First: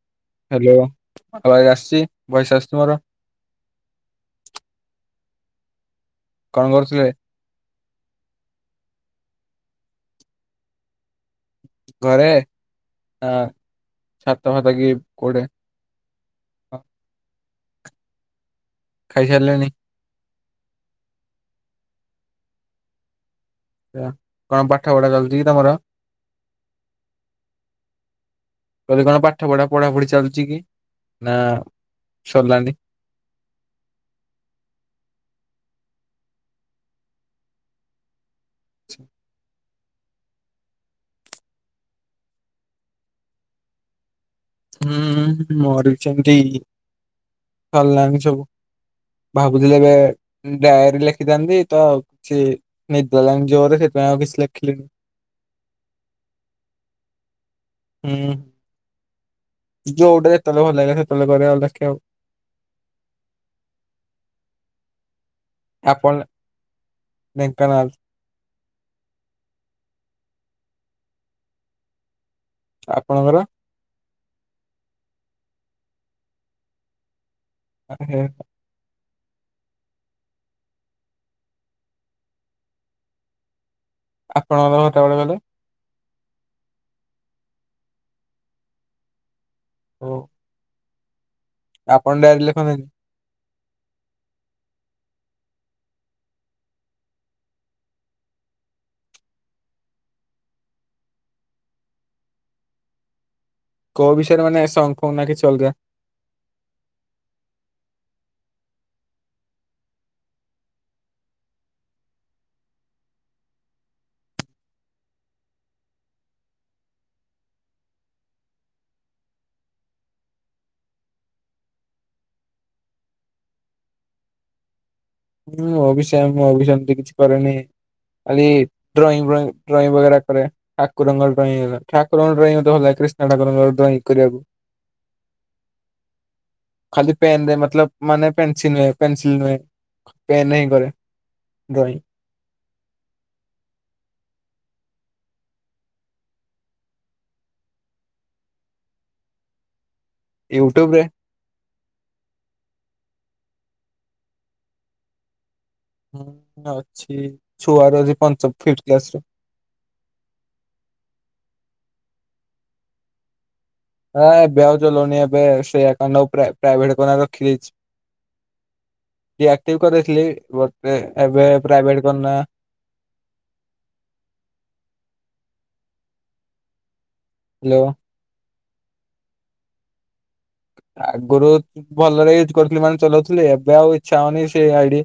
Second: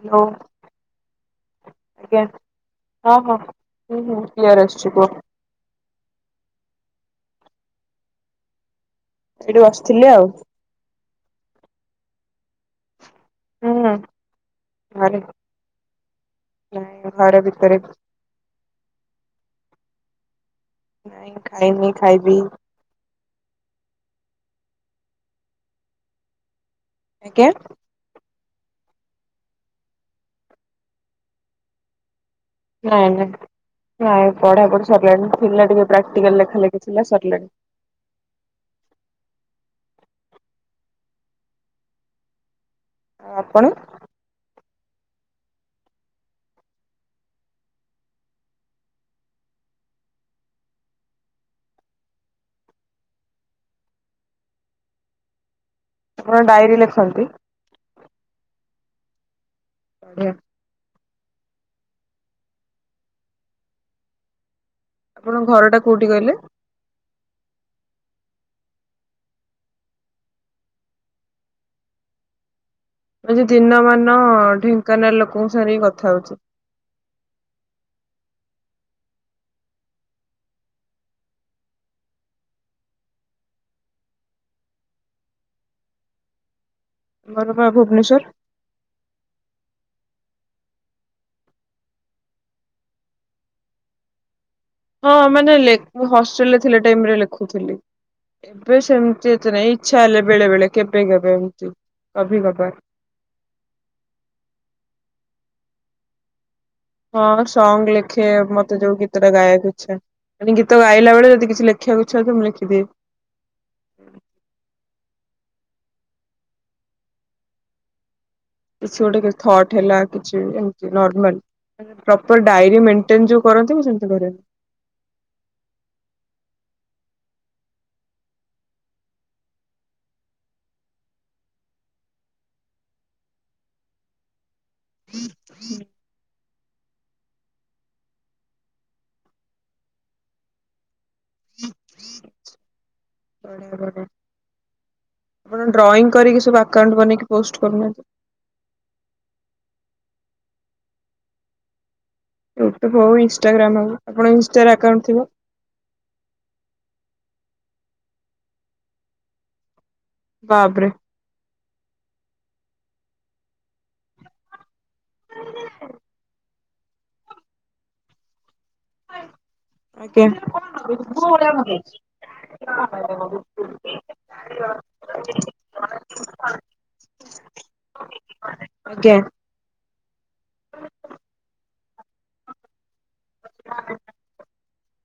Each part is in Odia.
ହ୍ୟାଲୋ ହ୍ୟାଲୋ ଆବାଜ ଆସିଛି ଆଜ୍ଞା ଭଏସ ଆସୁଛି ମୋର ହଁ ହଁ ମୁଁ କିଆରି ଆସିଛି କୁହ। କଣ କରୁଥିଲେ? ସେଇଠି ବସିଥିଲି ଆଉ। ଘରେ ଆ ହୁଁ ହୁଁ ଛାତ୍ ଭାତ କି ଘରେ କୋଉଟା। ନାଇଁ [unintelligible] ଖାଇସାରିଲେଣି। ନାଇଁ ଖାଇ ନି ଖାଇବି। କଣ ପାଠ ପଢ଼ା ଚାଲିଛି କି ତମର? ଆଜ୍ଞା ଯଦି କଣ ପାଠ ପଢା ପଢାପଢି ଚାଲୁଛି କି ନା? ସରିଲାଣି ନାଇଁ ନାଇଁ ନାଇଁ ପଢ଼ା ପଢି ସରିଲାଣି। ପା ଟିକେ ପ୍ରାକ୍ଟିକାଲ ଲେଖା ଲେଖିଥିଲା ସରିଲାଣି। [unintelligible] ଆ କଣ ହୁଁ ମୋର ବି ସେମିତି ସରିଲାଣି ସବୁ ଭାବୁଥିଲେ ଏବେ ଡାଏରୀ ଲେଖିଥାନ୍ତି ତ କିଛି ନିଦ ଲ ଜୋରେ ସେଥିପାଇଁ ଆଉ କିଛି ଲେଖିଲନି। ଆପଣ ଡାଏରୀ ଲେଖନ୍ତି? ହୁଁ ବଢିଆ ଯୋଉଟା ଯେତେବେ ଭଲ ଲାଗିଲା। [unintelligible] ଆପଣଙ୍କ ଘର ଟା କୋଉଠି କହିଲେ? ଢେଙ୍କାନାଲ ଆପଣଙ୍କର ସେ ଦିନ ମାନ ଢେଙ୍କାନାଳ ଲୋକଙ୍କ ସାଙ୍ଗରେ ହି କଥା ହଉଚି। ହ ହ ଆପଣ ଘର କେତେବାଟ କହିଲେ? ମୋର ବା ଭୁବନେଶ୍ୱର ହଉ ଆପଣ ଡାରି ଲେଖନ୍ତନି ହଁ ମାନେ ମୁଁ ହଷ୍ଟେଲରେ ଟାଇମ ରେ ଲେଖୁଥିଲି ଏବେ ସେମତି ଏତେ ନାଇଁ ଇଚ୍ଛା ହେଲେ ବେଳେ ବେଳେ କେବେ କେବେ ଏମତି କ କବାର କଉ ବିଷୟରେ ମାନେ ସାଙ୍ଗ ଫଙ୍ଗ ନକି ଚଲଯ ହଁ ସଙ୍ଗ ଲେଖେ ମତେ ଯୋଉ ଗୀତ ଟା ଗାଇବାକୁ ଇ୍ଛା ଗୀତ ଗାଇଲା ବେଳେ ଯଦି କିଛି ଲେଖିବାକୁ ଇଚ୍ଛା ତ ମୁଁ ଲେଖିଦିଏ କିଛି ଗୋଟେଥଟ ହେଲା କିଛିମାଡର କରନ୍ତି ମୁ ସେି ହଁଁ ଅଭିଷ ମୁଁ ଅଷୟ ଏତି କିଛି କରେନି ଖାଲି ଡ୍ରଇଂ ଡ୍ରଇଂେ କରେ ଠାକୁରଙ୍କ ଡ୍ରଇଂ ହେଲା ଠାକୁରଙ୍କ ଡ୍ରଇଂ ହେଲା କ୍ରିଷ୍ଣ ଠାକୁରଙ୍କର ଡ୍ରଇଂ କରିବାକୁ ହଁ ହୁଁ ଖାଲି ପେନ ରେ ମ ମାନେ ପେନସ ନୁହଁ ପେନସିଲ ନୁହେଁ ପେନ୍ ହିଁ କରେ ଡ୍ରଇଂ ଆଣ ଡ୍ରଇ କରିକି ସୁଟେଇକୁନାହାନ୍ତି ୟୁଟ୍ୟୁବରେ ୟୁଟ୍ୟୁବ ହଉ ଇନଷ୍ଟାଗ୍ରାମ ହଉ ଆପଣଙ୍କ ଇନଷ୍ଟ ଆକାଉଣ୍ଟ ଥିବ ହୁଁ ଅଛି ଛୁଆର ଅଛି ପଞ୍ଚ ଫିଥ କ୍ଲାସ ର ବାପରେ ହଁ ବ ଲନୀ ଏବେ ସେଇ କଣ୍ଡ ପ୍ରାୟ ପ୍ରାଇଭେଟ କାର ଖିଲିଛି ବଟ ଏବେ ପ୍ରାଇଭେଟ କନା ଆ ହ୍ୟାଲୋ ଆଜ୍ଞ ଆଗରୁ ଭଲରେ ୟୁଜ କରୁଥିଲି ମାନେ ଚଲଉଥିଲଥିଲେ ଏବେ ଆଉ ଇଚ୍ଛା ହଉନି ସେ ଆଇଡି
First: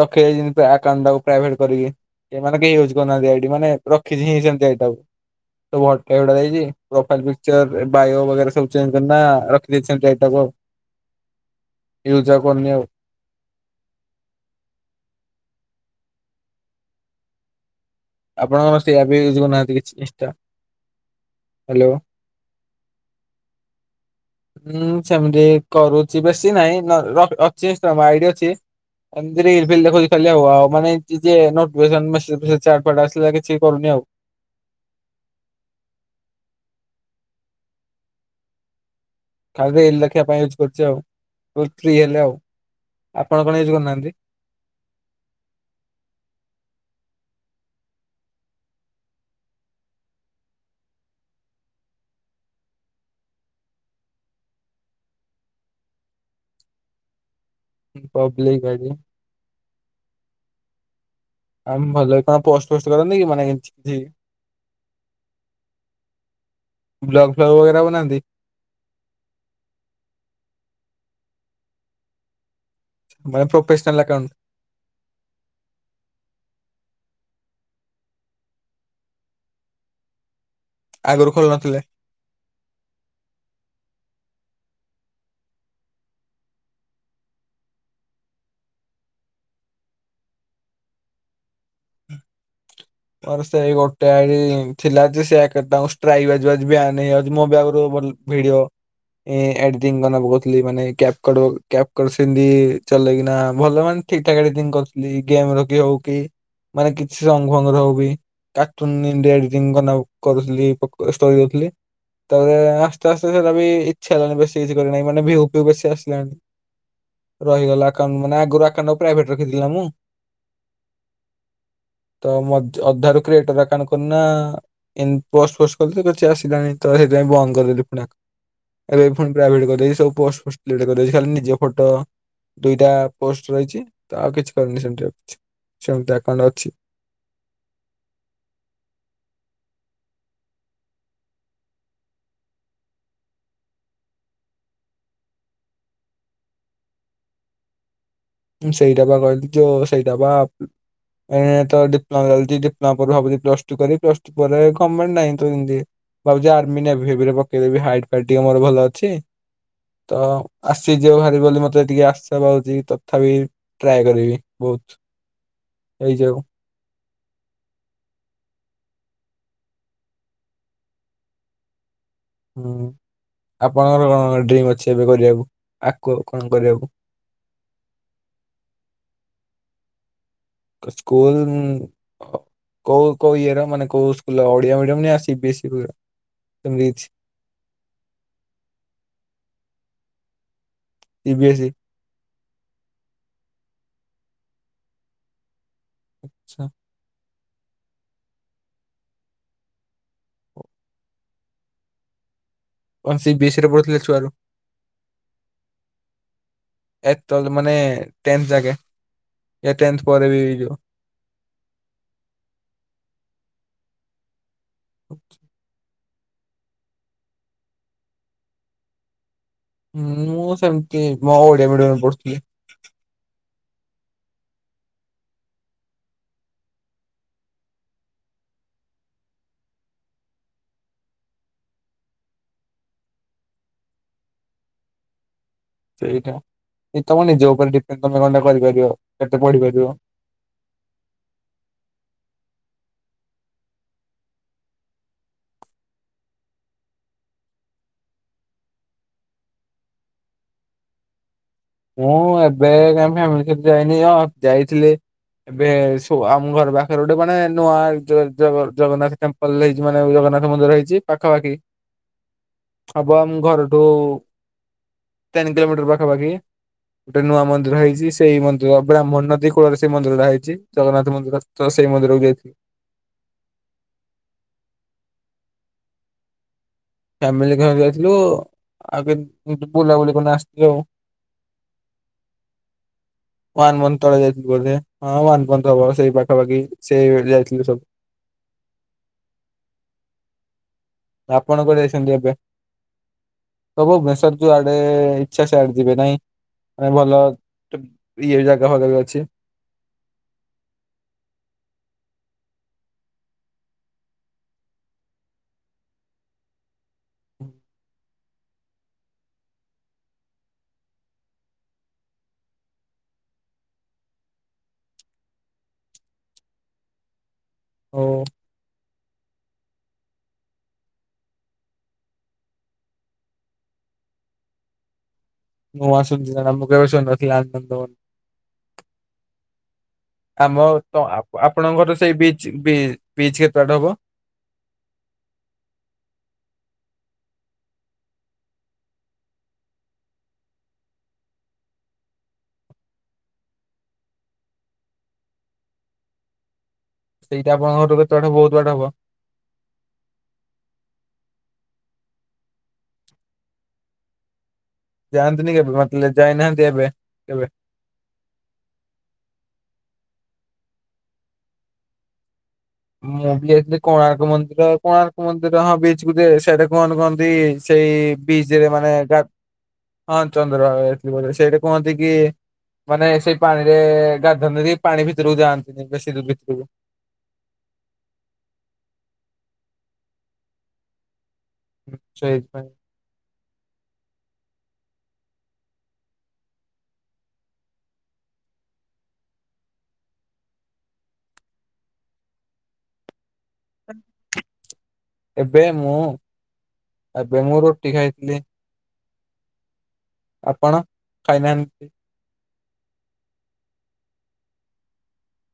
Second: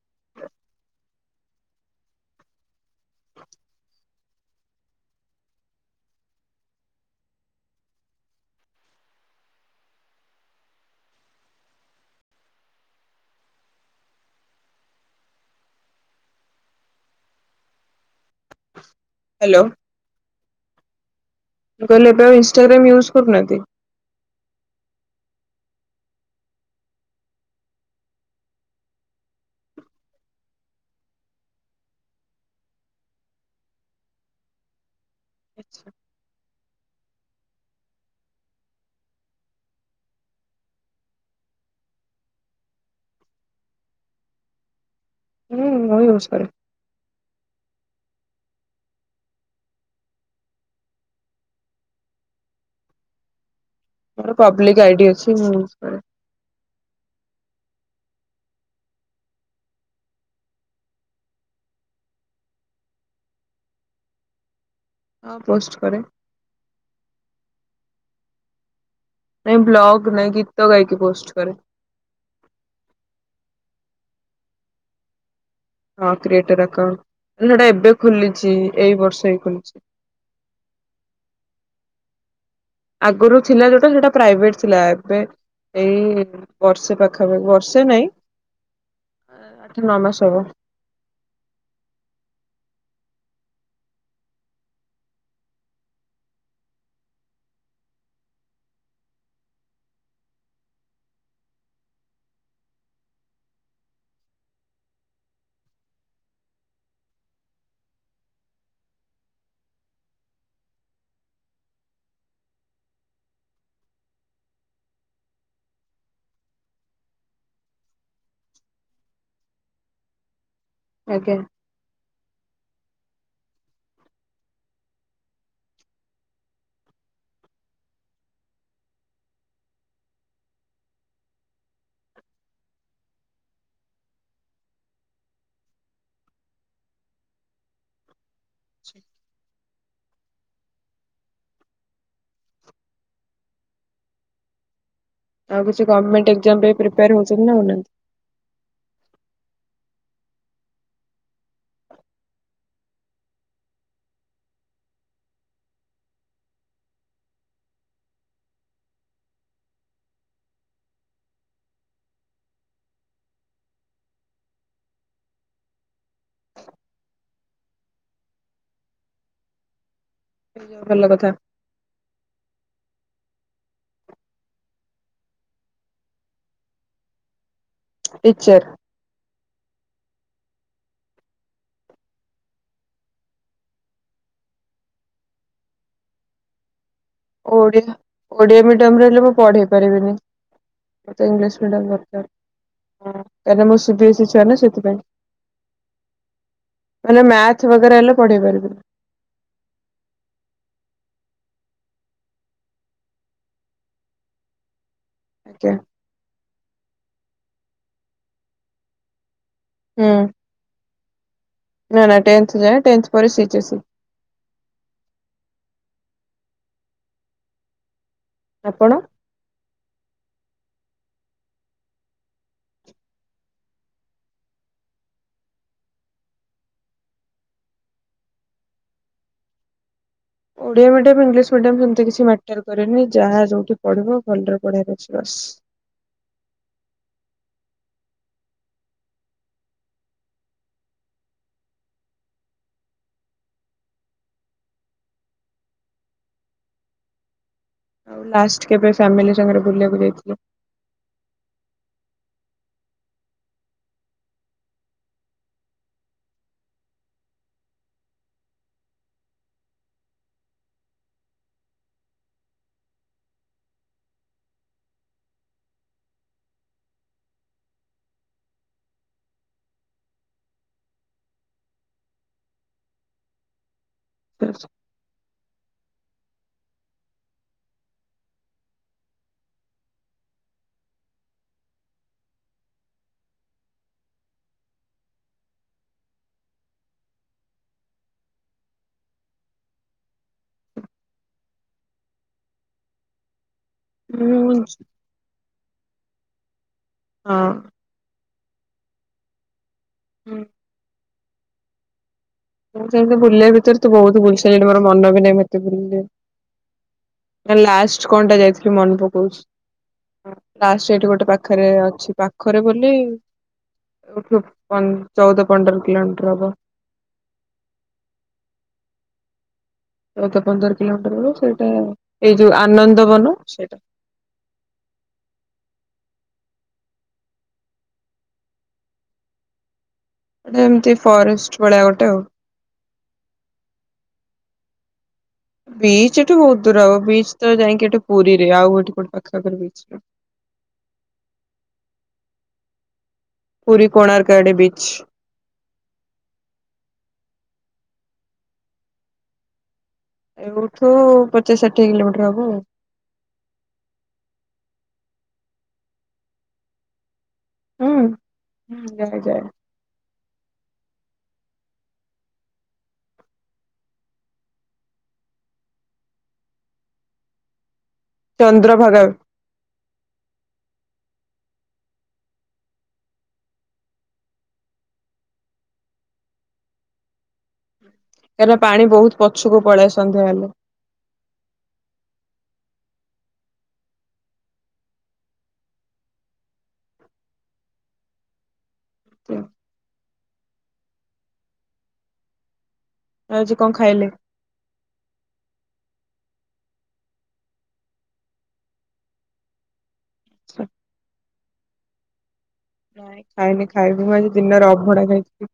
ରଖିାଇ ଆକାଉଣ୍ଟ ଟାକୁ ପ୍ରାଇଭେଟ କରିକି ଏମାନେ କେହି ହଉଛି ଦିି ମାନେ ରିଛିଇାୁଛିଲର ବାୟ ସବୁ ରିସେଣ୍ଟଇଟକୁ ୟୁଜ କନ୍ୟ ଆପଣଙ୍କ ସେଇୟପ ୟଜ୍ୁନାହାନ୍ତି କିଛିିନିଟା କହିଲେ ଏପବେ ଆଉ ଇନ୍ଷ୍ଟାଗ୍ରାମ ୟୁଜ କରୁନା ହଁ ସେମିତି କରୁଛି ବେଶୀ ନହିଁ ଅ ଆଇ ଅଛିମତି ଫୋ ଖ ହଉ ଆଉ ମାନେ ଟେ ଆସିଲେ ଯ କିଛି କରୁନି ଆଉ ଆଚ୍ଛା ଖା ଦେେଖିବା ପାଇଁ ୟୁଜ୍ କରୁଛି ଆଉ ଫ୍ରି ହେଲେ ଆଉ ଆପଣ କଣ ୟୁଜ କରୁନାହାନ୍ତି ହୁଁ ଓଇ ହଉଷରେ ପବ୍ଲିକ ଆଇଡି ଅଛି ମୁଁ ପବ୍ଲିିକ ଗଡ଼ି ଆ ଭଲ କଣ ପୋଷ୍ଟ ଫୋଷ୍ଟ କରନ୍ତି କି ମାନେ କି ହଁ ପୋଷ୍ଟ କରେ ହାନ୍ତି ନହିଁ ବ୍ଲଗ ନହିଁ ଗୀତ ଗାଇକି ପୋଷ୍ଟଷ୍ଟ କରରେ ଆମରେ ପ୍ରୋଫେସଣଲ ଅକାଉଟ ହଁ କ୍ରିଏଟକ ନଟା ଏବେ ଖୋଲିଛି ଏଇ ବର୍ଷ ହଇ ଖୋଲିଛି ଆଗରୁ ଖୋଲ ନଥିଲେ ଆଗରୁ ଥିଲା ଯୋଉଟା ସେଟା ପ୍ରାଇଭେଟ ଥିଲା ଏବେ ଏଇ ବର୍ଷେ ପାଖାପାଖ ବର୍ଷେ ନହିଁ ଆଠ ନଅ ମାସ ହବ ମୋର ସେଇ ଗୋଟେ ଥିଲା ଯେ ସେଙ୍କୁ ଷ୍ଟ୍ରାଇକ୍ ବାିବ ମୋ ବି ଆଗରୁ ଭିଡିଓ ଏଡିଟିଂକୁହୁଥିଲି ମାନେ୍ୟାପ୍ୟାପମତି ଚଲେେଇକିନା ଭଲ ମାନେ ଠିକ ଠା ଏଡି କରୁଥିଲି ଗେମ ରଖି ହଉ କି ମାନେ କିଛି ଭଙ୍ଗର ହଉ ବି କାର୍ଟୁନ ଇଡିଆ ଏଡିଟିଂ କରୁଥିଲିୋ ଦେଉଥିଲି ତାପରେ ଆସ୍ତେ ଆସ୍ତେ ସେଟା ବି ଇଚ୍ଛା ହେଲାଣି ବେଶୀ କିଛି କରିନାହି ମାନେ ଭିଉ ଫିଉ ବେଶୀ ଆସିଲାଣି ରହିଗଲି ମାନେ ଆଗରୁ ଆକାଉଣ୍ଟ ଆଗରୁ ପ୍ରାଇଭେଟ ରଖିଥିଲା ମୁଁ ଆଜ୍ଞା ତ ଅଧାରୁ କ୍ରିଏଟର ଆକାଉଣ୍ଟ କରୁ ନା ଇନ୍ତି ପୋଷ୍ଟ ପୋଷ୍ଟ କରିଦେଲି କିଛି ଆସିଲାଣି ତ ସେଥିପାଇଁ ବନ୍ଦ କରିଦେଲି ପୁଣି ଏବେ ଫୁଣି ପ୍ରାଇଭେଟ କରିଦେଇଛି ସବୁ ପଟ କରିଦେଇଛି ଖାଲି ନିଜ ଫଟୋ ଦୁଇଟା ପୋଷ୍ଟ ରହିଛି ତ ଆଉ କିଛି କରିନି ସେମିତି ଆଉ କିଛି ସେମିତି ଆକାଉଣ୍ଟ ଅଛି ଠିକ ଆଉ କିଛି ଗଭର୍ଣମେଣ୍ଟ ଏକ୍ସାମ ପ୍ରିପେୟାର ହଉଛନ୍ତି ନା ହୋଇନାହାନ୍ତି ସେଇଟା ବା କହିଲି ଯେଉ ସେଇଟା ବା ତ ଡିପ୍ଲୋମା ଚାଲିଛି ଡିପ୍ଲୋମା ପରେ ଭାବୁଛି ପ୍ଲସ୍ ଟୁ କରି ପ୍ଲସ ଟୁ ପରେ ଗଭର୍ଣ୍ଣମେଣ୍ଟ ନାହିଁ ତ ଏମତି ଭାବୁଛି ଆର୍ମି ନାହି ଭିେଭିରେ ପକେଇଦେବି ହାଇଟ୍ ଫ ଟିକେ ମୋର ଭଲ ଅଛି ତ ଆସି ଯ ଭହାରିବି ବୋଲି ମତେ ଟିକିେ ଆଶା ପାଉଛି ତଥାପି ଟ୍ରାଏ କରିବି ବହୁତ ଏଇଯଉ ଭଲ କଥା ହୁଁ ଆପଣଙ୍କର କଣ କଣ ଡ୍ରିମ୍ ଅଛି ଏବେ କରିବାକୁ ଆକୁ କଣ କରିବାକୁ ଟିଚର ସ୍କୁଲ କୋଉ କୋଉ ଇଏର ମାନେ କୋଉ ସ୍ ଓଡିଆ ମିଡିମ ନା ସିବି ଆସି ଏମିତି କିଛି ଓଆଶା ଓଡିଆ ମିଡିୟମରେ ହେଲେ ମୁଁ ପଢେଇ ପାରିବିନି ମତେ ସି ବି ଏସ୍ ଇଂଲିଶ ଇ ମିଦୀୟମଦରକାର ହ କାହିଁକ ମୁଁ ସି ଭି ଏସି ଛୁଆ ନା ସେଥିପାଇଁ ଆଚ୍ଛା ମିଥ୍ ବାଗେରା ହେଲେ ପଢେଇ ପାରିବ ସି ବି ଏସ ରେ ପଢ଼ଥିଲେ କି ଛୁଆ ରୁ ଆଜ୍ଞା ଏ ମାନେ ଟେନ୍ଥ ଜାଗେ ଏ ହୁଁ ଟେନ୍ଥ ପରେ ବି ଏଇ ଜୋ ନା ନା ଟେନ୍ଥ ଯାଏ ଟେନ୍ଥ ପରେ ସି ଏଚ ସି ଆଛା ଆପଣ ହଁ ମୁଁ ସେମିତି ମୋ ଓଡିଆ ମିଡିମରେ ପଢୁଥିଲି ଓଡିଆ ମିଡିୟମ ଇଂଲିଶ ମିଡିମ ସେମିତି କିଛି ମଟର କରେନି ଯାହା ଯୋଉଠି ପଢିବ ଭଲରେ ପଢାର ଅଛି ବସ୍ ସେଇଟା ତମ ନିଜ ଉପରେ ଡିପେଣ୍ଟ ତମେ କଣଟ କରିପାରିବ କେତେ ପଢିପାରିବ ଆଉ ଲାଷ୍ଟ କେବେ ଫ୍ୟାମିଲି ସାଙ୍ଗରେ ବୁଲିବାକୁ ଯାଇଥିଲି ମୁଁ ଏବେ କାଁ ଫ୍ୟାମିଲି ସତ ଯାଇନି ଆ ଯାଇଥିଲି ଏବେ ଆମ ଘର ପାଖରେ ଗୋଟେ ମାନେ ନୂଆ ଜଗନ୍ନାଥ ଟେମ୍ପଲ୍ ହେଇଛି ମାନେ ଜଗନ୍ନାଥ ମନ୍ଦିର ହେଇଛି ପାଖାପାଖି ହବ ଆମ ଘରଠୁ ତିନି କିଲୋମିଟର ପାଖାପାଖି ଗୋଟେ ନୂଆ ମନ୍ଦିର ହେଇଛି ସେଇ ମନ୍ଦିର ବ୍ରାହ୍ମଣ ନଦୀ କୂଳରେ ସେଇ ମନ୍ଦିରଟା ହେଇଛି ଜଗନ୍ନାଥ ମନ୍ଦିର ତ ସେଇ ମନ୍ଦିରକୁ ଯାଇଥିଲି ଆ ଫାମିଲି ଯାଇଥିଲୁ ଆଗ ବୁଲାବୁଲି କରି ଆସିଥିଲୁ [unintelligible] ସେଇ ପାଖାପାଖି ସେଇ ଯାଇଥିଲୁ ସବୁ ଆପଣ କୋଠି ଯାଇଛନ୍ତି ଏବେ ସବୁ ଭୁବନେଶ୍ୱର ଯୁ ମୁଁ ଆଡେ ଇଛା ସେଆଡେ ଯିବେ ନାଇଁ ଆ ଭଲ ହଁ। ଇ ଏ ଜାଗା ହଛି ହୁଁ। ସେମତି ବୁଲିବା ଭିତରେ ତୁ ବହୁତ ବୁଲସ ମୋର ମନ ବି ନାହିଁ ମତେ ବୁଲ ଲାଷ୍ଟ କଣଟା ଯାଇଥିଲି ମନେ ପକଉଛିା ସେଠି ଗୋଟେ ପାଖରେ ଅଛି ପାଖରେ ବୋଲି ଚଉଦ ପନ୍ଦର କିଲୋମିଟର ହବ। ହ। ଚଉଦ ପନ୍ଦର କିଲୋମିଟର ବେଳ ସେଇଟା ଏଇ ଯୋଉ ଆନନ୍ଦ ବନ ସେଇଟା ମୁଁ ଆସୁନ୍ଦ ଆ ମୁ କେବଛୁ ଆନନ୍ଦନ ଗୋଟେ ଆମ ଏମିତି ତ ଫରେଷ୍ଟ ଭଳିଆ ଆପଣଙ୍କର ଗୋଟେ ଆଉ। ସେଇ ବିଚ ବିଚ କେତେ ବାଟ ହବ। ବିଚ ଠୁ ବହୁତ ଦୂର ହବ ବିଚ ତ ଯାଇକି ଏଠି ପୁରୀରେ ଆଉ ଏଠି କୋଉଠି ଆଖପାଖରେ ବିଚ ନାଇ ପୁୁରୀ କୋଣାର୍କ ଆଡେ ବୀଚ ସେଇଟା ଆପଣଙ୍କ ଘଠ କେତେବାଟ ବହୁତ ବାଡ ହବ? ଏଠୁ ପଚିଶ ଷାଠିଏ କିଲୋମିଟର ହବ ଆଉ। ଯାଆନ୍ତିନି କେବେ ମତ ଯାଇନାହାନ୍ତି ଏବେ କେବେ ହୁଁ ଯାଏ ଯାଏ ମୁଁ ବି ଯାଇଥିଲି କୋଣାର୍କ ମନ୍ଦିର, କୋଣାର୍କ ମନ୍ଦିର ହଁ ବିଚ କୁ ଯେ ସେଠେ କଣ କୁହନ୍ତି ସେଇ ବୀଚ ରେ ମାନେ ଚନ୍ଦ୍ରଭାଗା ଗା ହଁ ଚନ୍ଦ୍ରଭାଗା [unintelligible] ସେଇଠି କୁହନ୍ତି କି ମାନେ ସେଇ ପାଣିରେ ଗାଧାନ୍ତି ଯଦି ପାଣି ଭିତରକୁ ଯାଆନ୍ତିନି ବେଶୀ ଦୂ ଭିତରକୁ କାଇଁ ନା ପାଣି ବହୁତ ପଛକୁ ପଳେଏ ସନ୍ଧ୍ୟା ହେଲେ ସେଇଥି ପାଇଁ ତ ଆଜି କଣ ଖାଇଲେ? ଏବେ ମୁଁ ଏବେ ମୁଁ ରୁଟି ଖାାଇଥିଲି। ଆପଣ ଖାଇନାହାନ୍ ନାଇଁ ଖାଇନି ଖାଇବି ମୁଁ ଆଜି ଦିନରେ ଅଭଡ଼ା ଖାଇଥିଲି।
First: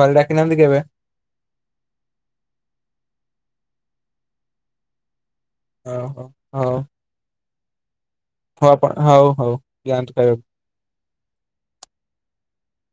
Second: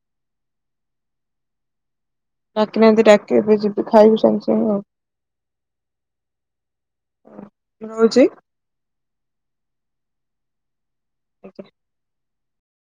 ଘରେ ଡାକିନାହାନ୍ତି କେବେ? ଡାକି ନାହାନ୍ତି ଡାକିବେ ଏବେ ଯିବୁ ଖାଇବୁ ସଙ୍ଗ ସଙ୍ଗ ଆଉ। ଓହୋ ହଉ। ରହୁଚି। ହଉ ଆପଣ ହଉ ହଉ ଯଆନ୍ତୁ ଖାଇବାକୁ। [inaudible]